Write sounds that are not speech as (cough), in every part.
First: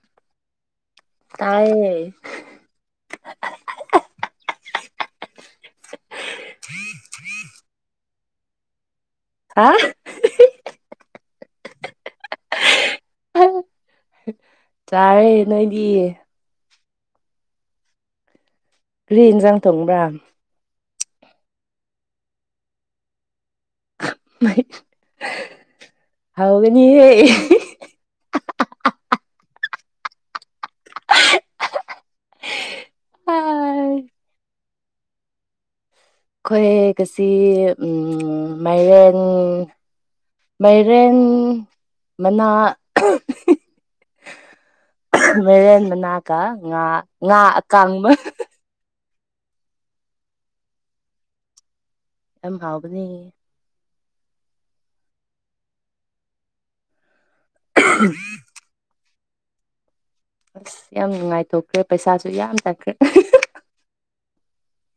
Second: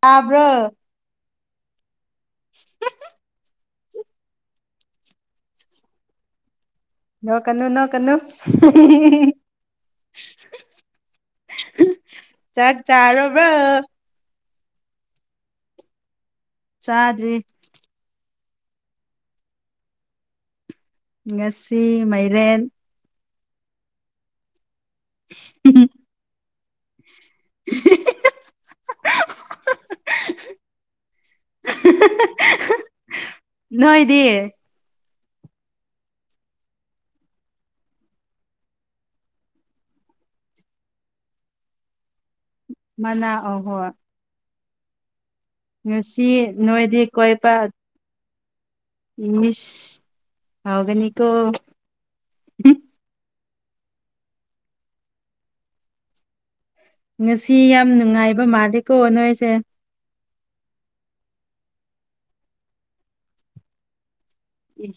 ꯇꯥꯕ꯭ꯔꯣ ꯇꯥꯏꯌꯦ (unintelligible) (inaudible) ꯅꯣ ꯀꯟꯅꯨ ꯅꯣ ꯀꯟꯅꯨ ꯍꯥ ꯆꯠ ꯆꯔꯣꯕ꯭ꯔ ꯆꯥꯔꯦ ꯅꯣꯏꯗꯤꯌꯦ ꯆꯥꯗ꯭ꯔꯤꯦ ꯔꯤꯟꯖꯥꯡ ꯊꯣꯡꯕ꯭ꯔꯥ ꯉꯁꯤ ꯃꯥꯏꯔꯦꯟ (unintelligible) ꯎꯝ ꯍꯥꯎꯒꯅꯤꯍꯦ (unintelligible) ꯅꯣꯏ ꯑꯩꯈꯣꯏ ꯗꯤ ꯑꯩꯈꯣꯏ ꯉꯥꯁꯤ ꯃꯥꯏꯔꯦꯟ ꯃꯥꯏꯔꯦꯟ ꯃꯅꯥ ꯃꯅꯥ ꯑꯍꯣ ꯃꯥꯏꯔꯦꯟ ꯃꯅꯥ ꯀ ꯉꯥ ꯅꯣꯏꯗꯤ ꯉꯥ ꯑꯀꯥꯡꯕ ꯃꯤ ꯍꯥꯎꯒꯅꯤꯀꯣ ꯌꯥꯝ ꯍꯥꯎꯕꯅꯤ ꯉꯁꯤ ꯌꯥꯝ ꯅꯨꯡꯉꯥꯏꯕ ꯃꯥꯜꯂꯦꯀꯣ ꯅꯣꯏꯁꯦ ꯑꯁ ꯌꯥꯝ ꯅꯨꯡꯉꯥꯏꯊꯣꯛꯈ꯭ꯔꯦ ꯄꯩꯁꯥꯁꯨ ꯌꯥꯝ ꯆꯥꯡꯈ꯭ꯔꯦ ꯏ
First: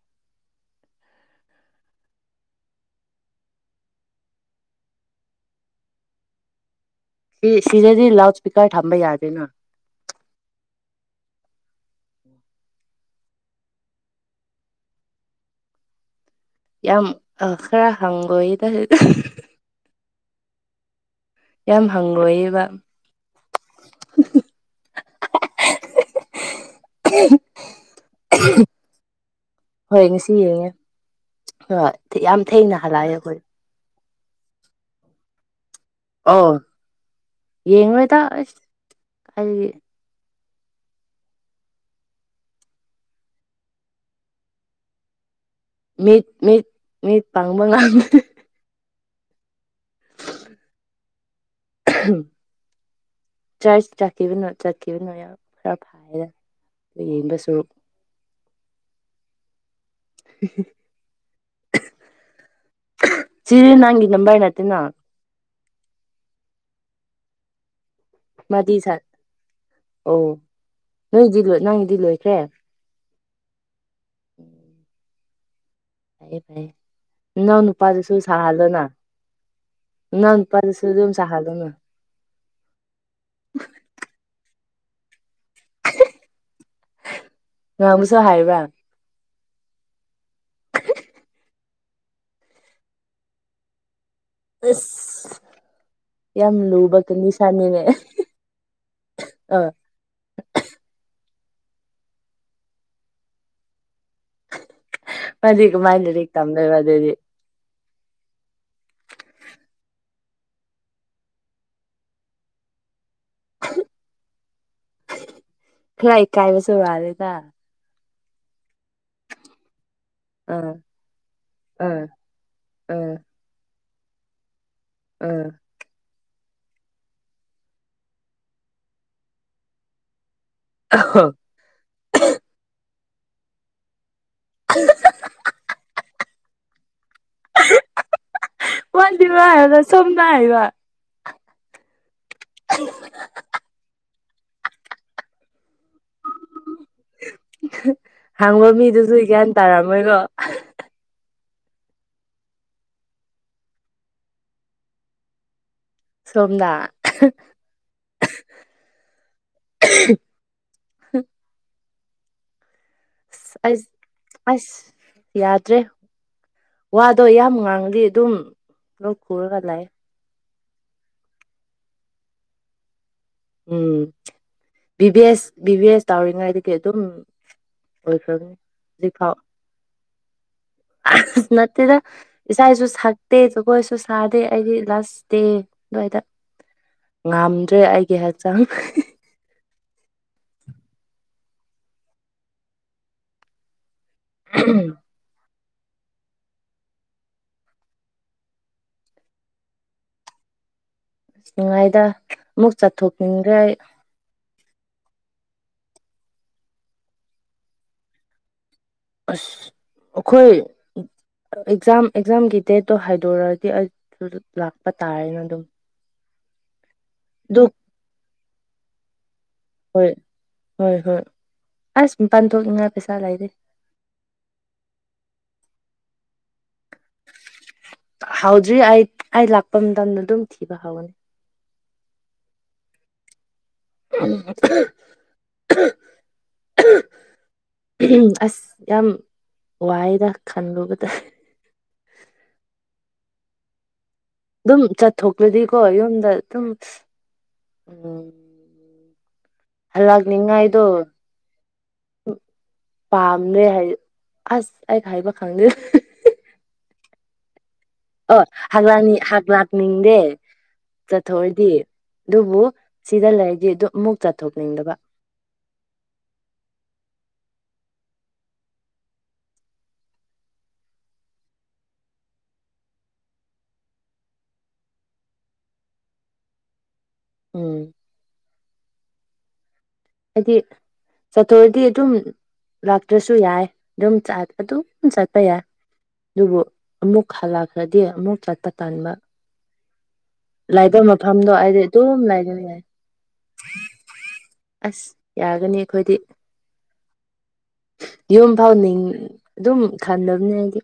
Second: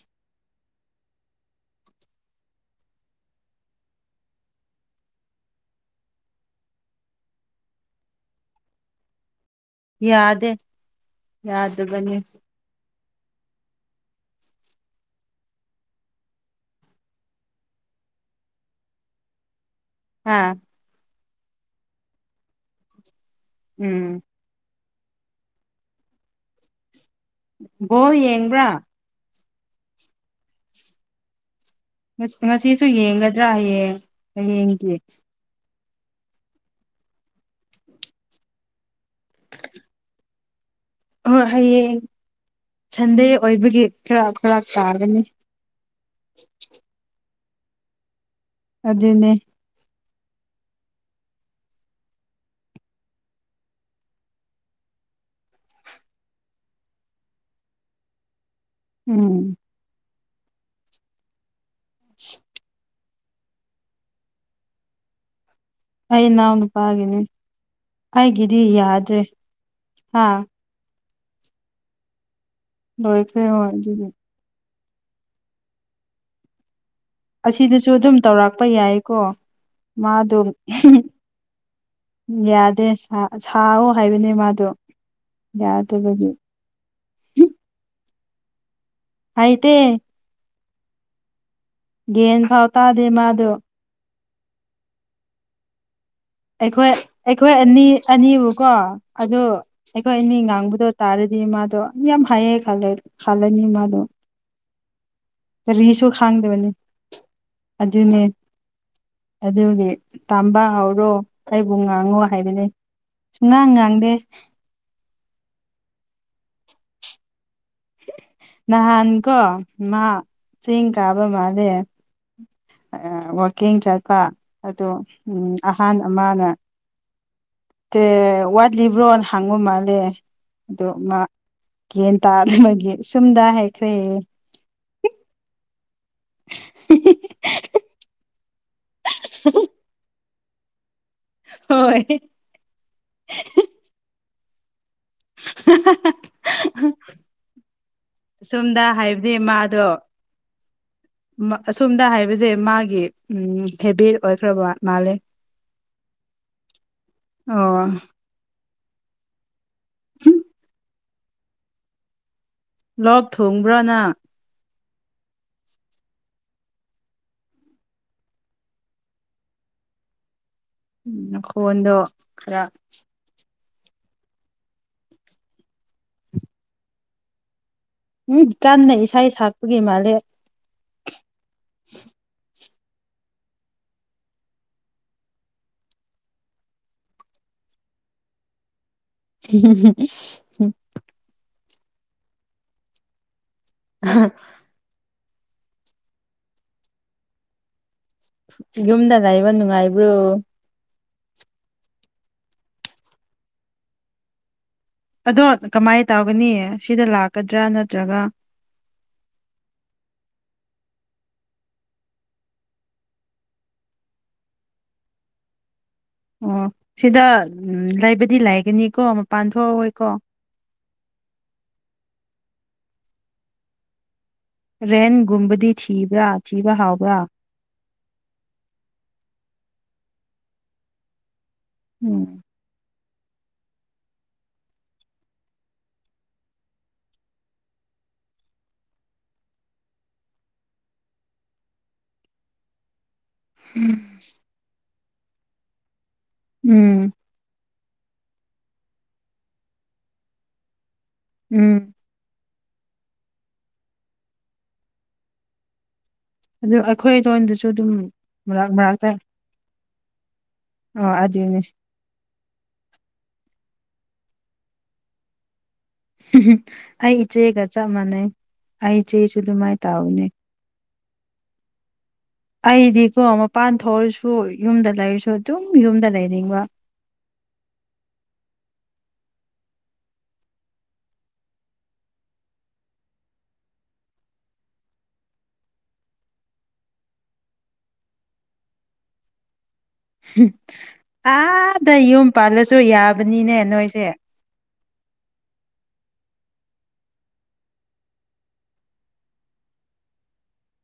ꯁꯤ ꯁꯤꯗꯗꯤ ꯂꯥꯎꯗ ꯁꯄꯤꯀꯔ ꯊꯝꯕ ꯌꯥꯗꯦꯅ ꯌꯥꯗꯦ ꯌꯥꯗꯕꯅꯤ ꯌꯥꯝ ꯑ ꯈꯔ ꯍꯪꯒꯣꯏꯗ ꯑꯥ ꯌꯥꯝ ꯍꯪꯒꯣꯏꯌꯦꯕ ꯎꯝ ꯕꯣꯜ ꯌꯦꯡꯕ꯭ꯔꯥ ꯍꯣꯏ ꯉꯁꯤ ꯌꯦꯡꯉꯦ ꯍꯣꯏ ꯌꯥꯝ ꯊꯦꯡꯅ ꯉꯁꯤꯁꯨ ꯍꯜꯂꯛꯑꯦ ꯑꯩꯈꯣꯏꯗꯤ ꯌꯦꯡꯒꯗ꯭ꯔꯥ ꯍꯌꯦꯡ ꯗꯤ ꯑꯣ ꯌꯦꯉꯣꯏ ꯗꯥ ꯍꯣꯏ ꯍꯌꯦꯡ ꯁꯟꯗꯦ ꯑꯣꯏꯕꯒꯤ ꯈꯔ ꯈꯔꯥꯛ ꯆꯥꯒꯅꯤ ꯃꯤꯠ ꯃꯤꯠ ꯃꯤꯠ ꯄꯥꯡꯕ ꯉꯥꯡꯗꯦ ꯑꯗꯨꯅꯦ ꯆꯔ ꯆꯠꯈꯤꯕꯅꯣ ꯆꯠꯈꯤꯕꯅꯣ ꯈꯔ ꯐꯗ ꯌꯦꯡꯕꯁꯨ ꯎꯝ (unintelligible) (unintelligible) ꯁꯤꯗꯤ ꯅꯪꯒꯤ ꯅꯥꯝꯕꯥꯔ ꯅꯠꯇꯦ ꯅ ꯑꯩ ꯏꯅꯥꯎ ꯅꯨꯄꯥꯒꯤꯅꯦ ꯑꯩꯒꯤꯗꯤ ꯃꯥꯗꯤ ꯁꯥ ꯌꯥꯗ꯭ꯔꯦ ꯍꯥꯥ ꯑꯣ ꯅꯣꯏꯗꯤ ꯂꯣꯏ ꯅꯪꯒꯤꯗꯤ ꯂꯣꯏꯈ꯭ꯔꯦ ꯂꯣꯏꯈꯦ ꯍꯣꯏ ꯑꯗꯨꯒꯤ ꯐꯌꯦ ꯐꯥꯏꯌꯦ ꯑꯁꯤꯗꯁꯨ ꯑꯗꯨꯝ ꯇꯧꯔꯛꯄ ꯌꯥꯏꯀꯣ ꯅꯅꯥꯎ ꯃꯥꯗꯨꯝ ꯅꯨꯄꯥꯗꯨꯁꯨ ꯑꯗꯨꯝ ꯁꯥꯍꯜꯂꯣꯅ ꯌꯥꯗꯦ ꯁꯥꯔꯣ ꯍꯥꯏꯕꯅꯦ ꯃꯥꯗꯣ ꯌꯥꯗꯕꯒꯤ ꯉꯕꯨꯁꯨ ꯍꯥꯏꯕꯔ ꯍꯩꯇꯦ ꯒꯦꯟ ꯐꯥꯎ ꯇꯥꯗꯦ ꯃꯥꯗꯣ ꯑꯁ ꯌꯥꯝ ꯑꯩꯈꯣꯏ ꯂꯨꯕ ꯑꯩꯈꯣꯏ ꯀꯟꯗꯤꯁꯟꯅꯤꯅꯦ ꯑꯅꯤ ꯑꯅꯤꯕꯨꯀꯣ ꯑꯗꯨ ꯑ ꯑꯩꯈꯣꯏ ꯑꯅꯤ ꯉꯥꯡꯕꯗꯣ ꯇꯥꯔꯗꯤ ꯃꯥꯗꯣ ꯌꯥꯝ ꯍꯥꯏꯌꯦ ꯈꯜꯂ ꯈꯜꯂꯅꯤ ꯃꯥꯗꯣ ꯃꯥꯗꯤ ꯀꯃꯥꯏꯅ ꯀꯔꯤꯁꯨ ꯂꯥꯏꯔꯤꯛ ꯈꯥꯡꯗꯕꯅꯤ ꯇꯝꯗꯣꯏꯕ ꯑꯗꯨꯗꯤ ꯑꯗꯨꯅꯦ ꯑꯗꯨꯒꯤ ꯇꯥꯝꯕ ꯍꯧꯔꯣ ꯑꯩꯕꯨ ꯉꯥꯡꯉꯣ ꯍꯥꯏꯕꯅꯤ ꯁꯨꯡꯉꯥꯡ ꯉꯥꯡꯗꯦ ꯐꯔ ꯏꯀꯥꯥꯏ ꯃ ꯁꯕꯥꯗꯦꯇꯥ ꯅꯍꯥꯟ ꯀꯣ ꯃꯥ ꯑ ꯆꯦꯡ ꯀꯥꯕ ꯃꯥꯜꯂꯦ ꯑ ꯑ ꯋꯥꯋꯀꯤꯡ ꯆꯠꯄ ꯑꯗꯣ ꯑꯍꯥꯟ ꯑꯃꯅ ꯑꯦ ꯋꯥꯠꯂꯤꯕ꯭ꯔꯣ ꯍꯥꯡꯉꯨ ꯃꯥꯜꯂꯦ ꯑꯗꯣ ꯃꯥ ꯑ ꯒꯦꯟ ꯇꯥ ꯑꯗꯨꯃꯒꯤ ꯁꯨꯝꯗ ꯍꯥꯏꯈ꯭ꯔꯦ ꯎꯝ (unintelligible) ꯋꯥꯆ ꯋꯥ ꯍꯥꯏꯔꯗ ꯁꯃꯅ ꯍꯥꯏꯔ ꯍꯣꯏ (unintelligible) ꯍꯥꯡꯕ ꯁꯣꯝꯗ ꯃꯤꯗꯨꯁꯨ ꯍꯥꯏꯕꯗꯤ ꯒ꯭ꯌꯥꯟ ꯃꯥꯗꯣ ꯇꯥꯔꯝꯃꯣꯏꯀꯣ ꯑꯁꯣꯝꯗ ꯍꯥꯏꯕꯁꯦ ꯃꯥꯒꯤ ꯎ ꯍꯦꯕꯤꯠ ꯑꯣꯏꯈ꯭ꯔꯕ ꯃꯥꯂꯦ ꯁꯣꯝꯗꯥ (unintelligible) ꯂꯣꯛ ꯑꯁ ꯑꯩ ꯊꯣꯡꯕ꯭ꯔꯅ ꯑꯁ ꯌꯥꯗ꯭ꯔꯦ ꯋꯥꯗꯣ ꯌꯥꯝ ꯉꯥꯡꯗꯤ ꯑꯗꯨꯝ ꯂꯧ ꯈꯨꯔꯒ ꯂꯥꯛ ꯎ ꯈꯣꯟꯗꯣ ꯈꯔ ꯎꯝ ꯚꯚꯤ ꯑꯦꯁ ꯚꯚꯤ ꯑꯦꯁ ꯇꯧꯔꯤꯉꯩꯗꯒꯤꯗꯒꯤ ꯑꯗꯨꯝ ꯎꯝ ꯑꯣꯏꯈ꯭ꯔꯕꯅꯤ ꯀꯟꯅ ꯏꯁꯩ ꯍꯧꯖꯤꯛꯐꯥꯎ ꯁꯛꯄꯒꯤ ꯃꯥꯜꯂꯦ ꯅꯠꯇꯦꯗ ꯏꯁꯥꯏꯁꯨ ꯁꯛꯇꯦ ꯖꯒꯣꯏꯁꯨ ꯁꯥꯗꯦ ꯑꯩꯒꯤ ꯂꯥꯁ ꯗꯦ ꯑꯗꯨꯋꯥꯏꯗ ꯉꯝꯗ꯭ꯔꯦ ꯑꯩꯒꯤ ꯍꯛꯆꯥꯡ (unintelligible) ꯑ ꯌꯨꯝꯗ ꯂꯩꯕ ꯅꯨꯡꯉꯥꯏꯕ꯭ꯔꯣ ꯑꯁꯉꯥꯏꯗ ꯑꯃꯨꯛ ꯆꯠꯊꯣꯛꯅꯤꯡꯈ꯭ꯔꯦ ꯑꯗꯣ ꯀꯃꯥꯏꯅ ꯇꯧꯒꯅꯤ ꯁꯤꯗ ꯂꯥꯛꯀꯗ꯭ꯔꯥ ꯅꯠꯇ꯭ꯔꯒ ꯑꯁ ꯑꯩꯈꯣꯏ ꯑꯦꯛꯖꯥꯝ ꯑꯦꯛꯖꯥꯝꯒꯤ ꯗꯦꯠꯇꯣ ꯍꯥꯏꯗꯣꯔꯛꯗꯤ ꯑꯗꯨ ꯂꯥꯛꯄ ꯇꯥꯔꯦꯅ ꯑꯗꯨꯝ ꯑꯣ ꯁꯤꯗ ꯑꯗꯨ ꯎ ꯂꯩꯕꯗꯤ ꯂꯩꯥꯏꯒꯅꯤꯀꯣ ꯃꯄꯥꯟ ꯊꯣꯛꯑꯣꯣꯏꯀꯣ ꯍꯣꯏ ꯍꯣꯏ ꯍꯣꯏ ꯑꯁꯄꯥꯟꯊꯣꯛꯅꯤꯡꯉꯥꯏ ꯄꯩꯁꯥ ꯂꯩꯔꯦ ꯔꯦꯟꯒꯨꯝꯕꯗꯤ ꯊꯤꯕ꯭ꯔꯥ ꯊꯤꯕ ꯍꯥꯎꯕ꯭ꯔꯥ ꯍꯥꯎꯗ꯭ꯔꯤ ꯑꯩ ꯑꯩ ꯂꯥꯛꯄ ꯃꯇꯝꯗ ꯑꯗꯨꯝ ꯊꯤꯕ ꯍꯧꯒꯅꯤ ꯎꯝ (unintelligible) ꯑꯁ ꯌꯥꯝ ꯋꯥꯏꯗ ꯈꯟꯂꯨꯕ ꯇꯥꯏꯦ ꯎꯝ ꯑꯗꯨꯝ ꯆꯠꯊꯣꯛꯂꯗꯤꯀꯣ ꯌꯨꯝꯗ ꯑꯗꯨꯝ ꯎꯝ ꯎꯝ ꯑꯜꯒ ꯅꯤꯡꯉꯥꯏꯣ ꯎꯝ ꯄꯥꯝꯅ ꯍꯥꯏ ꯑꯁ ꯑꯩ ꯍꯥꯏꯕ ꯈꯪꯦ ꯑꯩꯈꯣꯏꯗꯣꯏꯁꯨ ꯑꯣ ꯍꯥꯡ ꯍ ꯂꯥꯛꯅꯤꯡꯗꯦ ꯑꯣ ꯑꯗꯨꯅꯦ ꯆꯠꯊꯔꯗꯤ ꯑꯗꯨꯕꯨ ꯁꯤꯗ ꯂꯩꯔꯗꯤ ꯑꯗꯨ ꯑꯃꯨꯛ ꯆꯠꯊꯣꯛꯅꯤꯡꯗꯕ ꯑꯩ ꯏꯆꯦꯒ ꯆꯞ ꯃꯥꯟꯅꯩ ꯑꯩ ꯏꯆꯦꯁꯨ ꯑꯗꯨꯃꯥꯏ ꯇꯥꯎꯏꯅꯦ ꯑꯩꯗꯤꯀꯣ ꯃꯄꯥꯟ ꯊꯣꯛꯑꯔꯁꯨ ꯌꯨꯝꯗ ꯂꯩꯔꯁꯨ ꯑꯗꯨꯝ ꯌꯨꯝꯗ ꯂꯩꯅꯤꯡꯕ ꯎꯝ ꯍꯥꯏꯗꯤ ꯆꯥꯠꯊꯣꯔꯗꯤ ꯑꯗꯨꯝ ꯂꯥꯛꯇ꯭ꯔꯁꯨ ꯌꯥꯏ ꯑꯗꯨꯝ ꯑꯗꯨꯝ ꯆꯠꯄ ꯌꯥꯏ ꯑꯗꯨꯕꯨ ꯑꯃꯨꯛ ꯍꯜꯂꯛꯈ꯭ꯔꯗꯤ ꯑꯃꯨꯛ ꯆꯠꯄ ꯇꯥꯟꯕ ꯂꯥꯏꯕ ꯃꯐꯝꯗꯣ ꯑꯩꯗꯤ ꯑꯥꯗ ꯑꯗꯨꯝ ꯌꯨꯝ ꯂꯩꯒꯅꯤ ꯄꯥꯜꯂꯁꯨ ꯌꯥꯏ ꯌꯥꯕꯅꯤꯅꯦ ꯅꯣꯏꯁꯦ ꯑꯁ ꯌꯥꯒꯅꯤ ꯑꯩꯈꯣꯏꯗꯤ ꯌꯨꯝ ꯐꯥꯎꯅꯤꯡ ꯑꯗꯨꯝ ꯈꯟꯗꯕꯅꯦ ꯍꯥꯏꯗꯤ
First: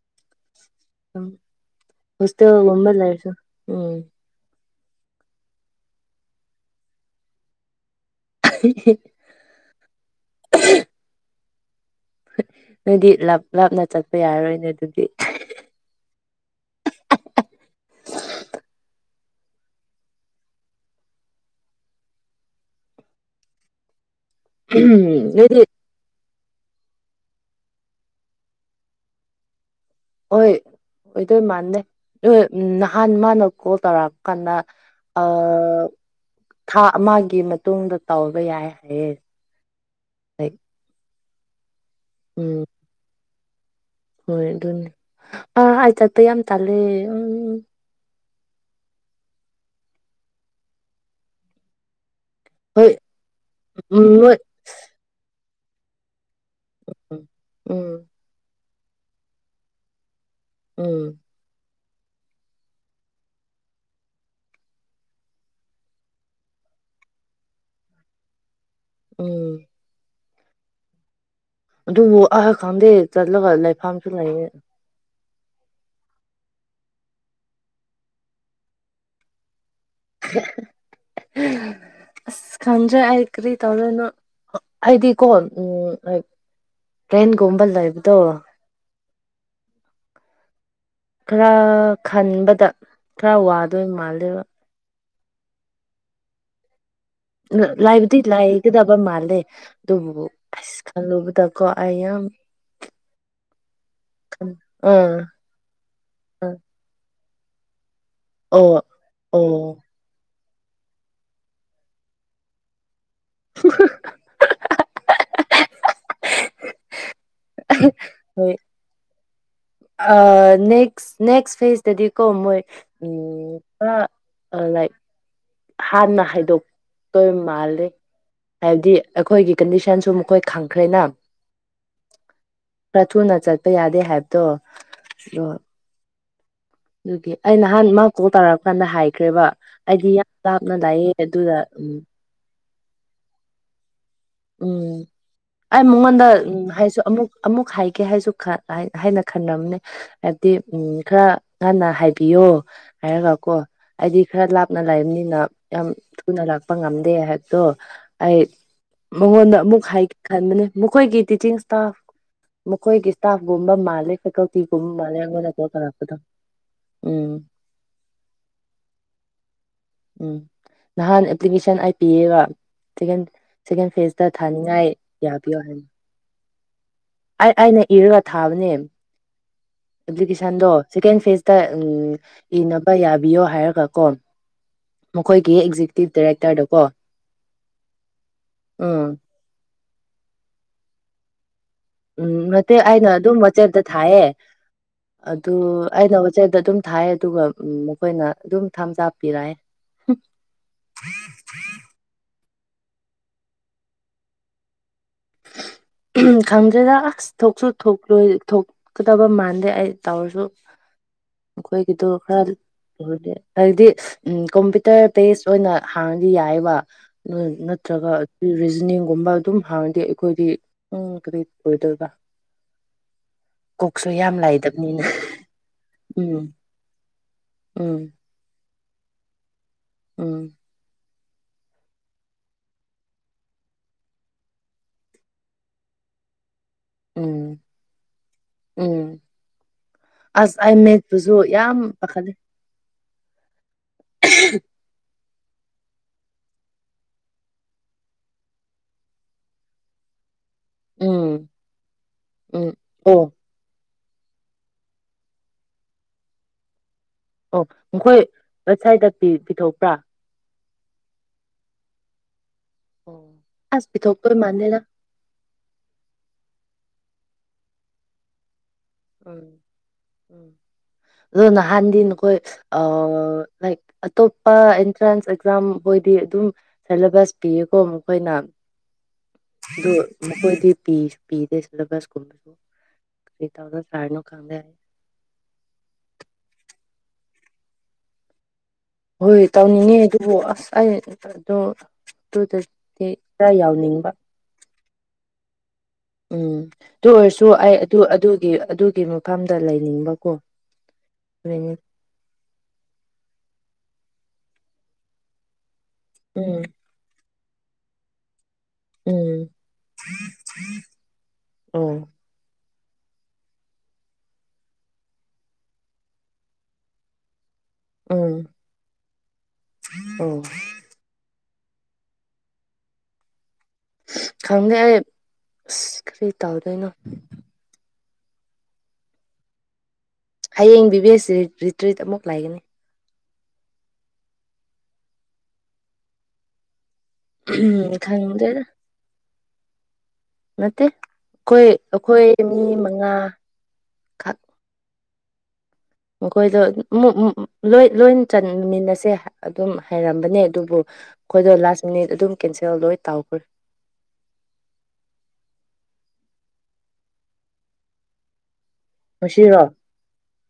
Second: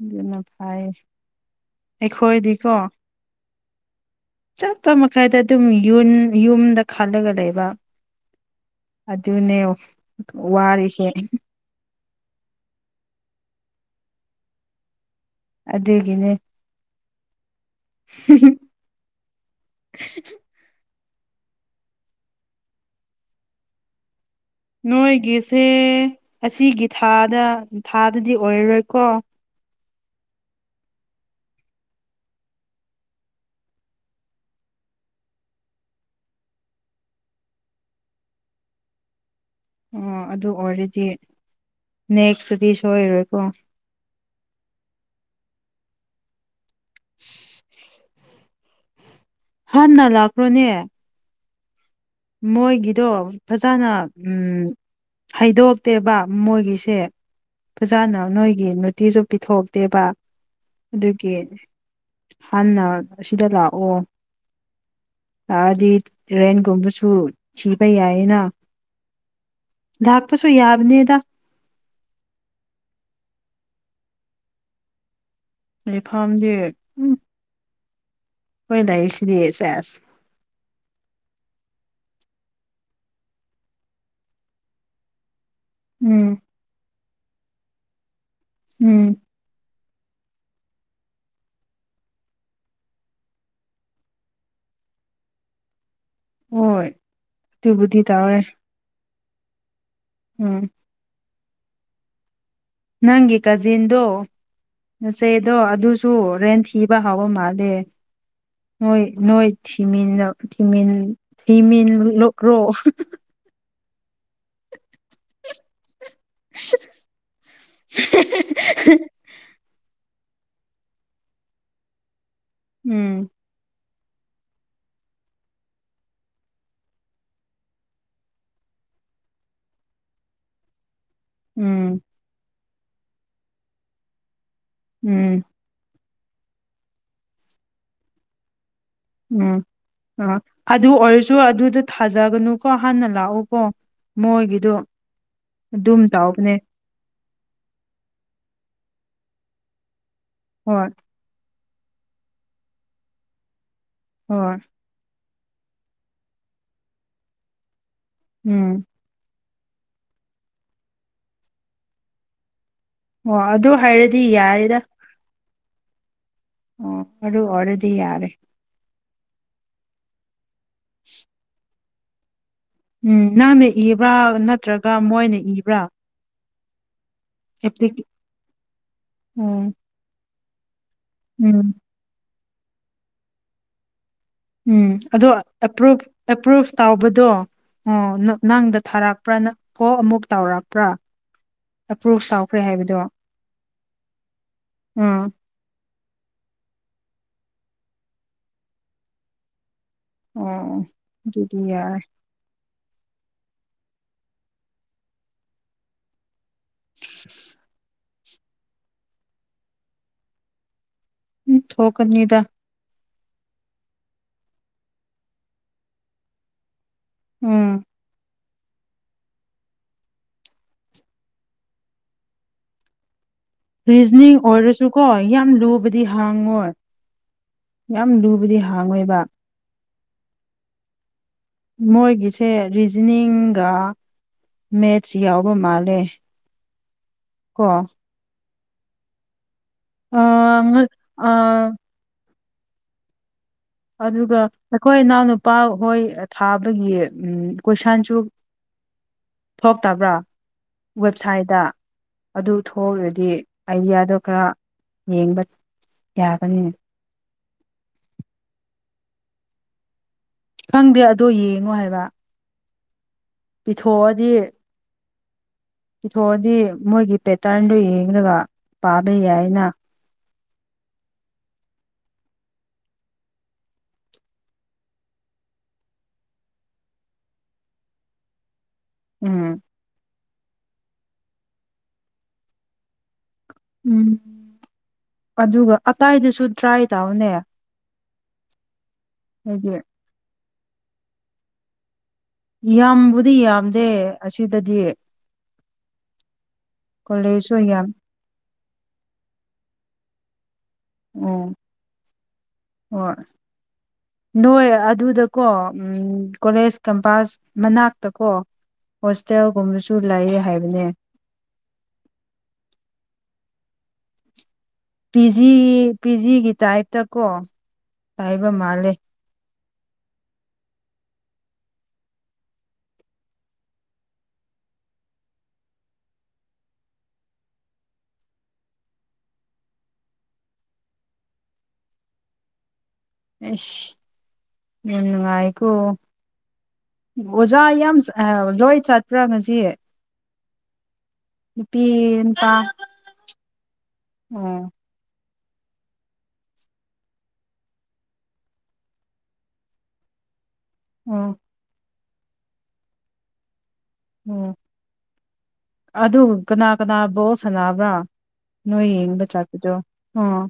ꯑꯗꯨꯅ ꯐꯩ ꯎꯝ ꯑꯩꯈꯣꯏꯗꯤꯀꯣ ꯍꯣꯁꯇꯦꯜꯒꯨꯝꯕ ꯂꯩꯔꯁꯨ ꯎꯝ ꯆꯠꯄ ꯃꯈꯩꯗ ꯑꯗꯨꯝ ꯌ ꯌꯨꯝꯗ ꯈꯜꯂꯒ ꯂꯩꯕ ꯑꯗꯨ ꯑꯗꯨꯅꯦ ꯋꯥꯔꯁꯦ ꯅꯣꯏꯗꯤ ꯂꯥꯞ ꯂꯥꯞꯅ ꯆꯠꯄ ꯌꯥꯔꯔꯣꯏꯅꯦ ꯑꯗꯨꯗꯤ ꯑꯗꯨꯒꯤꯅꯦ (unintelligible) ꯅꯣꯏꯗꯤ ꯅꯣꯏꯒꯤꯁꯦ ꯑꯁꯤꯒꯤ ꯊꯥꯗ ꯊꯥꯗꯗꯤ ꯑꯣꯏꯔꯔꯣꯏꯀꯣ ꯍꯣꯏ ꯑꯣꯏꯗꯣꯏ ꯃꯥꯥꯟꯅꯦꯣꯏ ꯎ ꯅꯍꯥꯟ ꯃꯥꯅ ꯀꯣꯜ ꯇꯧꯔꯛꯑ ꯀꯥꯟꯗ ꯑ ꯊꯥ ꯑꯃꯒꯤ ꯃꯇꯨꯡꯗ ꯇꯧꯒ ꯌꯥꯏ ꯍꯥꯏꯌꯦꯦ ꯑꯣ ꯑꯗꯨ ꯑꯣꯏꯔꯗꯤ ꯎꯝ ꯅꯦꯛꯁꯇꯨꯗꯤ ꯁꯣꯏꯔꯣꯏꯀꯣ ꯍꯣꯏ ꯑꯗꯨ ꯑ ꯑ ꯆꯇ ꯌꯥꯝ ꯇꯥꯂꯦ ꯎꯝ ꯍꯥ ꯅ ꯂꯥꯛꯈ꯭ꯔꯣꯅꯦ ꯍꯣꯏ ꯃꯣꯏꯒꯤꯗꯣ ꯐꯖꯅ ꯎꯝ ꯎ ꯅꯣꯏ ꯍꯩꯗꯣꯛꯇꯦꯕ ꯃꯣꯏꯒꯤꯁꯦ ꯎꯝ ꯐꯖꯥꯅ ꯅꯣꯏꯒꯤ ꯅꯨꯡꯇꯤꯁꯨ ꯄꯤꯊꯣꯛꯇꯦꯕ ꯎꯝ ꯑꯗꯨꯒꯤ ꯍꯥꯟꯅ ꯑꯁꯤꯗ ꯂꯥꯛꯑꯣ ꯑꯗꯤ ꯔꯦꯟꯒꯨꯝꯕꯁꯨ ꯊꯤꯕ ꯌꯥꯏꯌꯦꯅ ꯎꯝ ꯗꯄꯁꯨꯏ ꯌꯥꯕꯅꯤꯗ ꯑꯗꯨꯕꯨ ꯑꯍ ꯈꯪꯗꯦ ꯆꯠꯂꯒ ꯂꯩꯐꯝꯥꯝꯁꯨ ꯂꯩꯌꯦ ꯂꯩ ꯐꯥꯝꯗꯤ ꯎꯝ ꯍꯣꯏꯅ ꯏ ꯏꯁꯂꯤ ꯆꯦ (unintelligible) ꯑꯁ ꯈꯟꯖ ꯑꯈ꯭ꯔꯤ ꯇꯧꯔꯅ ꯑꯗꯤ ꯀꯣꯣꯟ ꯎꯝ ꯇ꯭ꯔꯦꯟꯒꯣꯝꯕꯜꯗꯏꯕꯗꯣ ꯎꯝ ꯈꯔ ꯈꯟꯕꯗ ꯈꯔ ꯋꯥꯗꯣꯏ ꯃꯥꯜꯂꯦꯕ ꯍꯣꯏ ꯑꯗꯨꯕꯨꯗꯤ ꯂꯥꯏꯕꯗꯤ ꯇꯧꯋꯦ ꯂꯥꯏꯒꯗꯕ ꯃꯥꯜꯂꯦ ꯑꯗꯨꯕꯨ ꯎꯝ ꯑꯁ ꯈꯜꯂꯨꯕꯗ ꯀꯣ ꯑꯌꯥꯝ ꯅꯪꯒꯤ ꯀꯥꯖꯤꯟꯗꯣ ꯑꯥ ꯅꯆꯦꯗꯣ ꯑꯗꯨꯁꯨ ꯑꯥ ꯔꯦꯟ ꯊꯤꯕ ꯍꯥꯎꯕꯝꯃ ꯃꯥꯗꯦ ꯑꯣ ꯅꯣꯏ ꯅꯣꯏ ꯑꯣ ꯊꯤꯃꯤꯅ ꯊꯤꯃꯤ ꯊꯤꯃꯤ ꯔꯣ (unintelligible) ꯍꯣꯏ ꯑ ꯅꯦꯛꯁ ꯅꯦꯛꯁ ꯐꯦꯁꯇꯗꯤ ꯀꯣ ꯃꯣꯏ ꯎꯝ ꯂꯥꯏꯛ ꯍꯥꯟꯅ ꯍꯥꯏꯗꯣꯛꯇꯣꯏ ꯃꯥ ꯜꯂꯦ ꯍꯥꯏꯕꯗꯤ ꯑꯩꯈꯣꯏꯒꯤ ꯀꯟꯗꯤꯁꯟꯁꯨ ꯃꯈꯣꯏ ꯈꯪꯈ꯭ꯔꯦꯅ ꯎꯝ ꯈꯔ ꯊꯨꯅ ꯆꯠꯄ ꯌꯥꯗꯦ ꯍꯥꯏꯕꯗꯣ ꯎꯝ ꯑꯗꯨꯗꯤ ꯑꯩ ꯅꯍꯥꯟ ꯃꯥ ꯀꯣꯛ ꯇꯥꯔꯛ ꯀꯥꯟꯗ ꯍꯥꯏꯈ꯭ꯔꯦꯕ ꯎꯝ ꯑꯩꯗꯤ ꯑ ꯂꯥꯞꯅ ꯑꯗꯨ ꯂꯥꯛꯑꯦ ꯑꯣꯏꯔꯁꯨ ꯑꯗꯨꯗ ꯎꯝ ꯊꯥꯖꯒꯅꯨꯀꯣ ꯍꯥꯟꯅ ꯂꯥꯛꯎꯀꯣ ꯃꯣꯏꯒꯤꯗꯣ ꯎꯝ ꯑꯩ ꯑꯗꯨꯝ ꯃꯉꯣꯟꯗ ꯇꯧꯕꯅꯦ ꯎ ꯍꯥꯏꯁꯨ ꯑꯃꯨꯛ ꯑꯃꯨꯛ ꯍꯥꯏꯒꯦ ꯍꯥꯏꯁꯨ ꯈ ꯍꯥꯏꯅ ꯈꯟꯅꯝꯅꯦ ꯍꯥꯏꯕꯗꯤ ꯎ ꯍꯣꯏ ꯈꯔ ꯉꯟꯅ ꯍꯥꯏꯕꯤꯌꯣ ꯍꯥꯏꯔꯒ ꯀꯣ ꯑꯩꯗꯤ ꯈꯔ ꯍꯣꯏ ꯂꯥꯞꯅ ꯂꯩꯔꯕꯅꯤꯅ ꯌꯥꯝ ꯊꯨꯅ ꯂꯥꯛꯄ ꯉꯝꯗꯦ ꯑꯩꯍꯦꯛꯇꯣ ꯎꯝ ꯃꯉꯣꯟꯗ ꯑꯃꯨꯛ ꯍꯥꯏ ꯈꯟꯕꯅꯤ ꯃꯈꯣꯏꯒꯤ ꯇꯤꯆꯤꯡ ꯏꯁꯇꯥꯐ ꯃꯈꯣꯏꯒꯤ ꯑꯣ ꯑꯗꯨ ꯏꯁꯇꯥꯐꯒꯨꯝꯕ ꯃꯥꯜꯂꯦ ꯍꯥꯏꯔꯗꯤ ꯐꯦꯀꯜꯇꯤꯒꯨꯝꯕ ꯃꯥꯜꯂꯦ ꯑꯩꯉꯣꯟꯗ ꯀꯣ ꯀꯥꯔꯛꯄꯗꯣ ꯑꯣꯔ ꯑꯣꯏꯔꯗꯤ ꯌꯥꯔꯦ ꯎꯝ ꯅꯍꯥꯟ ꯑꯦꯄ꯭ꯂꯤꯀꯦꯁꯟ ꯑꯥꯏ ꯄꯤꯌꯦꯒ ꯎꯝ ꯅꯪꯅ ꯁꯦꯀꯦꯟ ꯏꯕ꯭ꯔꯥ ꯐꯦꯁꯇ ꯊꯥꯅꯤꯡꯉꯥꯏ ꯅꯠꯇ꯭ꯔꯒ ꯃꯣꯏꯅ ꯌꯥꯕꯤꯌꯣ ꯏꯕ꯭ꯔꯥ ꯍꯥꯏꯅ ꯑꯩ ꯑꯩꯅ ꯑꯦꯄ꯭ꯂꯤꯀꯦ ꯏꯔꯒ ꯊꯥꯕꯅꯦ ꯎꯝ ꯏꯗꯨꯀꯦꯁꯟꯗꯣ ꯁꯦꯀꯦꯟ ꯐꯦꯖꯇ ꯎꯝ ꯎ ꯏꯅꯕ ꯌꯥꯕꯤꯌꯣ ꯍꯥꯏꯔꯒ ꯀꯣ ꯎꯝ ꯑꯗꯣ ꯃꯈꯣꯏꯒꯤ ꯑꯦꯄ꯭ꯔꯨꯞꯚ ꯑꯦꯛꯖꯤꯀ꯭ꯌꯨꯇꯤꯞ ꯑꯦꯄ꯭ꯔꯨꯚ ꯗꯥꯏꯔꯦꯛꯇꯔꯗꯀꯣ ꯇꯥꯎꯕꯗꯣ ꯑꯣ ꯅꯪꯗ ꯎꯝ ꯊꯥꯔꯛꯄ꯭ꯔꯥ ꯅ ꯀꯣ ꯑꯃꯨꯛ ꯇꯧꯔꯛꯄ꯭ꯔꯥ ꯑꯦꯄ꯭ꯔꯨꯞ ꯎꯝ ꯇꯧꯈ꯭ꯔꯦ ꯃꯇꯦꯛ ꯍꯥꯏꯕꯗꯣ ꯑꯩꯅ ꯑꯗꯨꯝ ꯃꯆꯦꯠꯇ ꯊꯥꯏꯑ ꯑꯥ ꯑꯗꯨ ꯑꯩꯅ ꯍꯣꯠꯆꯩꯗ ꯑꯗꯨꯝ ꯊꯥꯏ ꯑꯗꯨꯒ ꯃꯈꯣꯏꯅ ꯑꯗꯨꯝ ꯊꯥꯝꯖꯥ ꯄꯤꯔꯛꯑꯦ ꯑꯣ ꯑꯗꯨꯗꯤ ꯌꯥ ꯈꯪꯖꯗ ꯑꯁ ꯊꯣꯛꯁꯨ ꯊ ꯊꯣꯛꯣꯛ ꯂꯣꯏ ꯊꯣꯛꯀꯗꯕ ꯃꯥꯟꯗꯦ ꯑꯩ ꯇꯧꯔꯁꯨ ꯎꯝ ꯃꯈꯈꯣꯏꯒꯤꯗ ꯊꯣꯛꯀꯅꯤꯗ ꯈꯔ ꯍꯥꯏꯗꯤ ꯎꯝ ꯀꯣꯝꯄ꯭ꯌꯨꯇꯔ ꯕꯦꯁ ꯑꯣꯏꯅ ꯍꯥꯡꯅꯗꯤ ꯌꯥꯏꯕ ꯎꯝ ꯅꯠꯇ꯭ꯔꯒ ꯔꯤꯖꯅꯤꯡꯒꯨꯝꯕ ꯑꯗꯨꯝ ꯍꯥꯡꯅꯗꯤꯦ ꯑꯩꯈꯣꯏꯗꯤ ꯎ ꯀꯔꯤ ꯑꯣꯏꯗꯣꯏꯒꯥ ꯔꯤꯖꯅꯤꯡ ꯑꯣꯏꯔꯁꯨꯀꯣ ꯌꯥꯝ ꯂꯨꯕꯗꯤ ꯎꯝ ꯍꯥꯡꯉꯣꯏ ꯌꯥꯝ ꯎꯝ ꯂꯨꯕꯗꯤ ꯍꯥꯡꯉꯣꯏꯕ ꯎꯝ ꯃꯣꯏꯒꯤꯁꯦ ꯔꯤꯖꯅꯤꯡꯒ ꯃꯦꯠꯆ ꯌꯥꯎꯕ ꯃꯥꯜꯂꯦ ꯎꯝ ꯀꯣ ꯎꯝ ꯑ ꯑꯁ ꯑꯩ ꯑ ꯃꯦꯠꯄꯨꯁꯨ ꯌꯥꯝ ꯄꯥꯈꯠꯂꯤ ꯑꯗꯨꯒꯒ ꯅꯈꯣꯏ ꯅꯥꯟꯨ ꯂꯨꯄꯥ ꯍꯣꯏ ꯊꯥꯕꯒꯤ ꯎꯝ ꯀꯣꯏꯁꯟꯁꯨ ꯊꯣꯛꯇꯕ꯭ꯔꯥ ꯎꯝ ꯋꯦꯕꯁꯥꯏꯠꯇ ꯑꯗꯨ ꯎꯝ ꯑꯣ ꯊꯣꯛꯈ꯭ꯔꯗꯤ ꯑꯥꯏꯗꯤꯌꯥꯗ ꯈꯔ ꯌꯦꯡꯕ ꯌꯥꯒꯅꯤꯅ ꯑꯣ ꯃꯈꯣꯏ ꯋꯦꯁꯥꯏꯠꯇ ꯄꯤꯊꯣꯛꯄ꯭ꯔꯥ ꯈꯪꯗꯦ ꯑꯗꯣ ꯌꯦꯡꯉꯣ ꯍꯥꯏꯕ ꯑꯣ ꯑꯁ ꯄꯤꯊꯣꯛꯑꯗꯤ ꯄꯤꯊꯣꯛꯄ ꯃꯥꯥꯟꯦꯅ ꯄꯤꯊꯣꯛꯑꯗꯤ ꯃꯣꯏꯒꯤ ꯄꯦꯇꯔꯟꯗꯣ ꯌꯦꯡꯂꯒ ꯄꯥꯕ ꯎꯝ ꯌꯥꯏꯅ ꯎꯝ ꯑꯗꯨ ꯅꯍꯥꯟꯗꯤ ꯅ ꯑꯩꯈꯣꯏ ꯑ ꯂꯥꯏ ꯑꯇꯣꯞꯄ ꯑꯦꯟꯇ꯭ꯔꯦꯟꯁ ꯑꯦꯛꯖꯥꯝ ꯗꯤ ꯑꯗꯨꯝ ꯁꯦꯂꯦꯕꯁ ꯄꯤꯌꯦꯀꯣ ꯃꯈꯣꯏꯅ ꯎꯝ ꯑꯗꯨ ꯃꯈꯣꯏꯗꯤ ꯄꯤꯗꯦ ꯁꯤꯂꯦꯕꯁꯀꯨꯝꯕꯁꯨ ꯇꯧꯔ ꯎꯝ ꯁꯥꯔꯤꯅꯣ ꯈꯪꯗꯦ ꯑꯗꯨꯒ ꯑꯗꯥꯏꯗꯁꯨ ꯇ꯭ꯔꯥꯏ ꯇꯥꯎꯅꯦ ꯍꯣꯏ ꯍꯥꯏꯗꯤ ꯇꯧꯅꯤꯡꯉꯦ ꯑꯗꯨꯕꯨ ꯑꯁ ꯑꯩꯗꯣ ꯌꯥꯝꯕꯨꯗꯤ ꯌꯥꯝꯗꯦ ꯑꯁꯤꯗꯗꯤ ꯎꯝ ꯑꯗꯨ ꯑꯣꯏꯔꯁꯨ ꯀꯣꯂꯦꯖꯁꯨ ꯑꯩ ꯌꯥꯝ ꯑꯗꯨ ꯑꯗꯨꯒꯤ ꯑꯗꯨꯒꯤ ꯃꯐꯝꯗ ꯂꯩꯅꯤꯡꯕ ꯑꯣ ꯍꯣꯏ ꯅꯣꯏ ꯑꯗꯨꯗꯀꯣ ꯎꯝ ꯀꯣꯂꯦꯖ ꯀꯝꯄꯥꯁ ꯃꯅꯥꯛꯇ ꯀꯣ ꯎꯝ ꯍꯣꯁꯇꯦꯜꯒꯨꯝꯕꯁꯨ ꯂꯩ ꯍꯥꯏꯕꯅꯦ ꯑꯣ ꯄꯤꯖꯤ ꯄꯤ ꯖꯤꯒꯤ ꯇꯥꯏꯞꯇꯀꯣ ꯎꯝ ꯍꯥꯏꯕ ꯃꯥꯜꯂꯦ ꯑꯣ ꯈꯪꯗꯦ ꯑꯩ ꯑꯁ ꯀꯔꯤ ꯇꯧꯗꯣꯏꯅꯣ ꯍꯌꯦꯡ ꯕꯤ ꯕꯤ ꯑꯦꯁ ꯁꯤ ꯔꯤꯇ꯭ꯔꯤꯠ ꯑꯃꯨꯛ ꯂꯩꯒꯅꯤ ꯑꯦ ꯎꯅꯨꯡꯉꯥꯏꯀꯣ ꯑꯣꯖꯥ ꯌꯥꯝ ꯈꯪꯗꯦꯗ ꯂꯣꯏ ꯆꯠꯄ꯭ꯔꯥ ꯉꯁꯤ ꯅꯠꯇꯦ ꯑꯩꯈꯣꯏ ꯅꯨꯄꯤ ꯑꯩꯈꯣꯏ ꯅꯨꯄꯥ ꯃꯤ ꯃꯉꯥ ꯈꯛ ꯑꯣ ꯃꯈꯣꯏꯗꯣ ꯂꯣꯏ ꯂꯣꯏ ꯆꯟꯃꯤꯟꯅꯁꯦ ꯑꯗꯨꯝ ꯍꯥꯏꯔꯝꯕꯅꯦ ꯑꯗꯨꯕꯨ ꯑꯣ ꯑꯩꯈꯣꯏꯗ ꯂꯥꯁ ꯃꯤꯅꯤꯠ ꯑꯗꯨꯝ ꯀꯦꯟꯁꯦꯜ ꯂꯣꯏ ꯇꯥꯎꯈ꯭ꯔꯦ ꯎꯝ ꯑꯗꯨ ꯀꯅꯥ ꯀꯅꯥꯕꯣ ꯁꯥꯟꯅꯕ꯭ꯔꯥ ꯅꯣꯏ ꯌꯦꯡꯕ ꯉꯁꯤꯔꯣ ꯆꯥꯛꯄꯗꯣ ꯑꯥ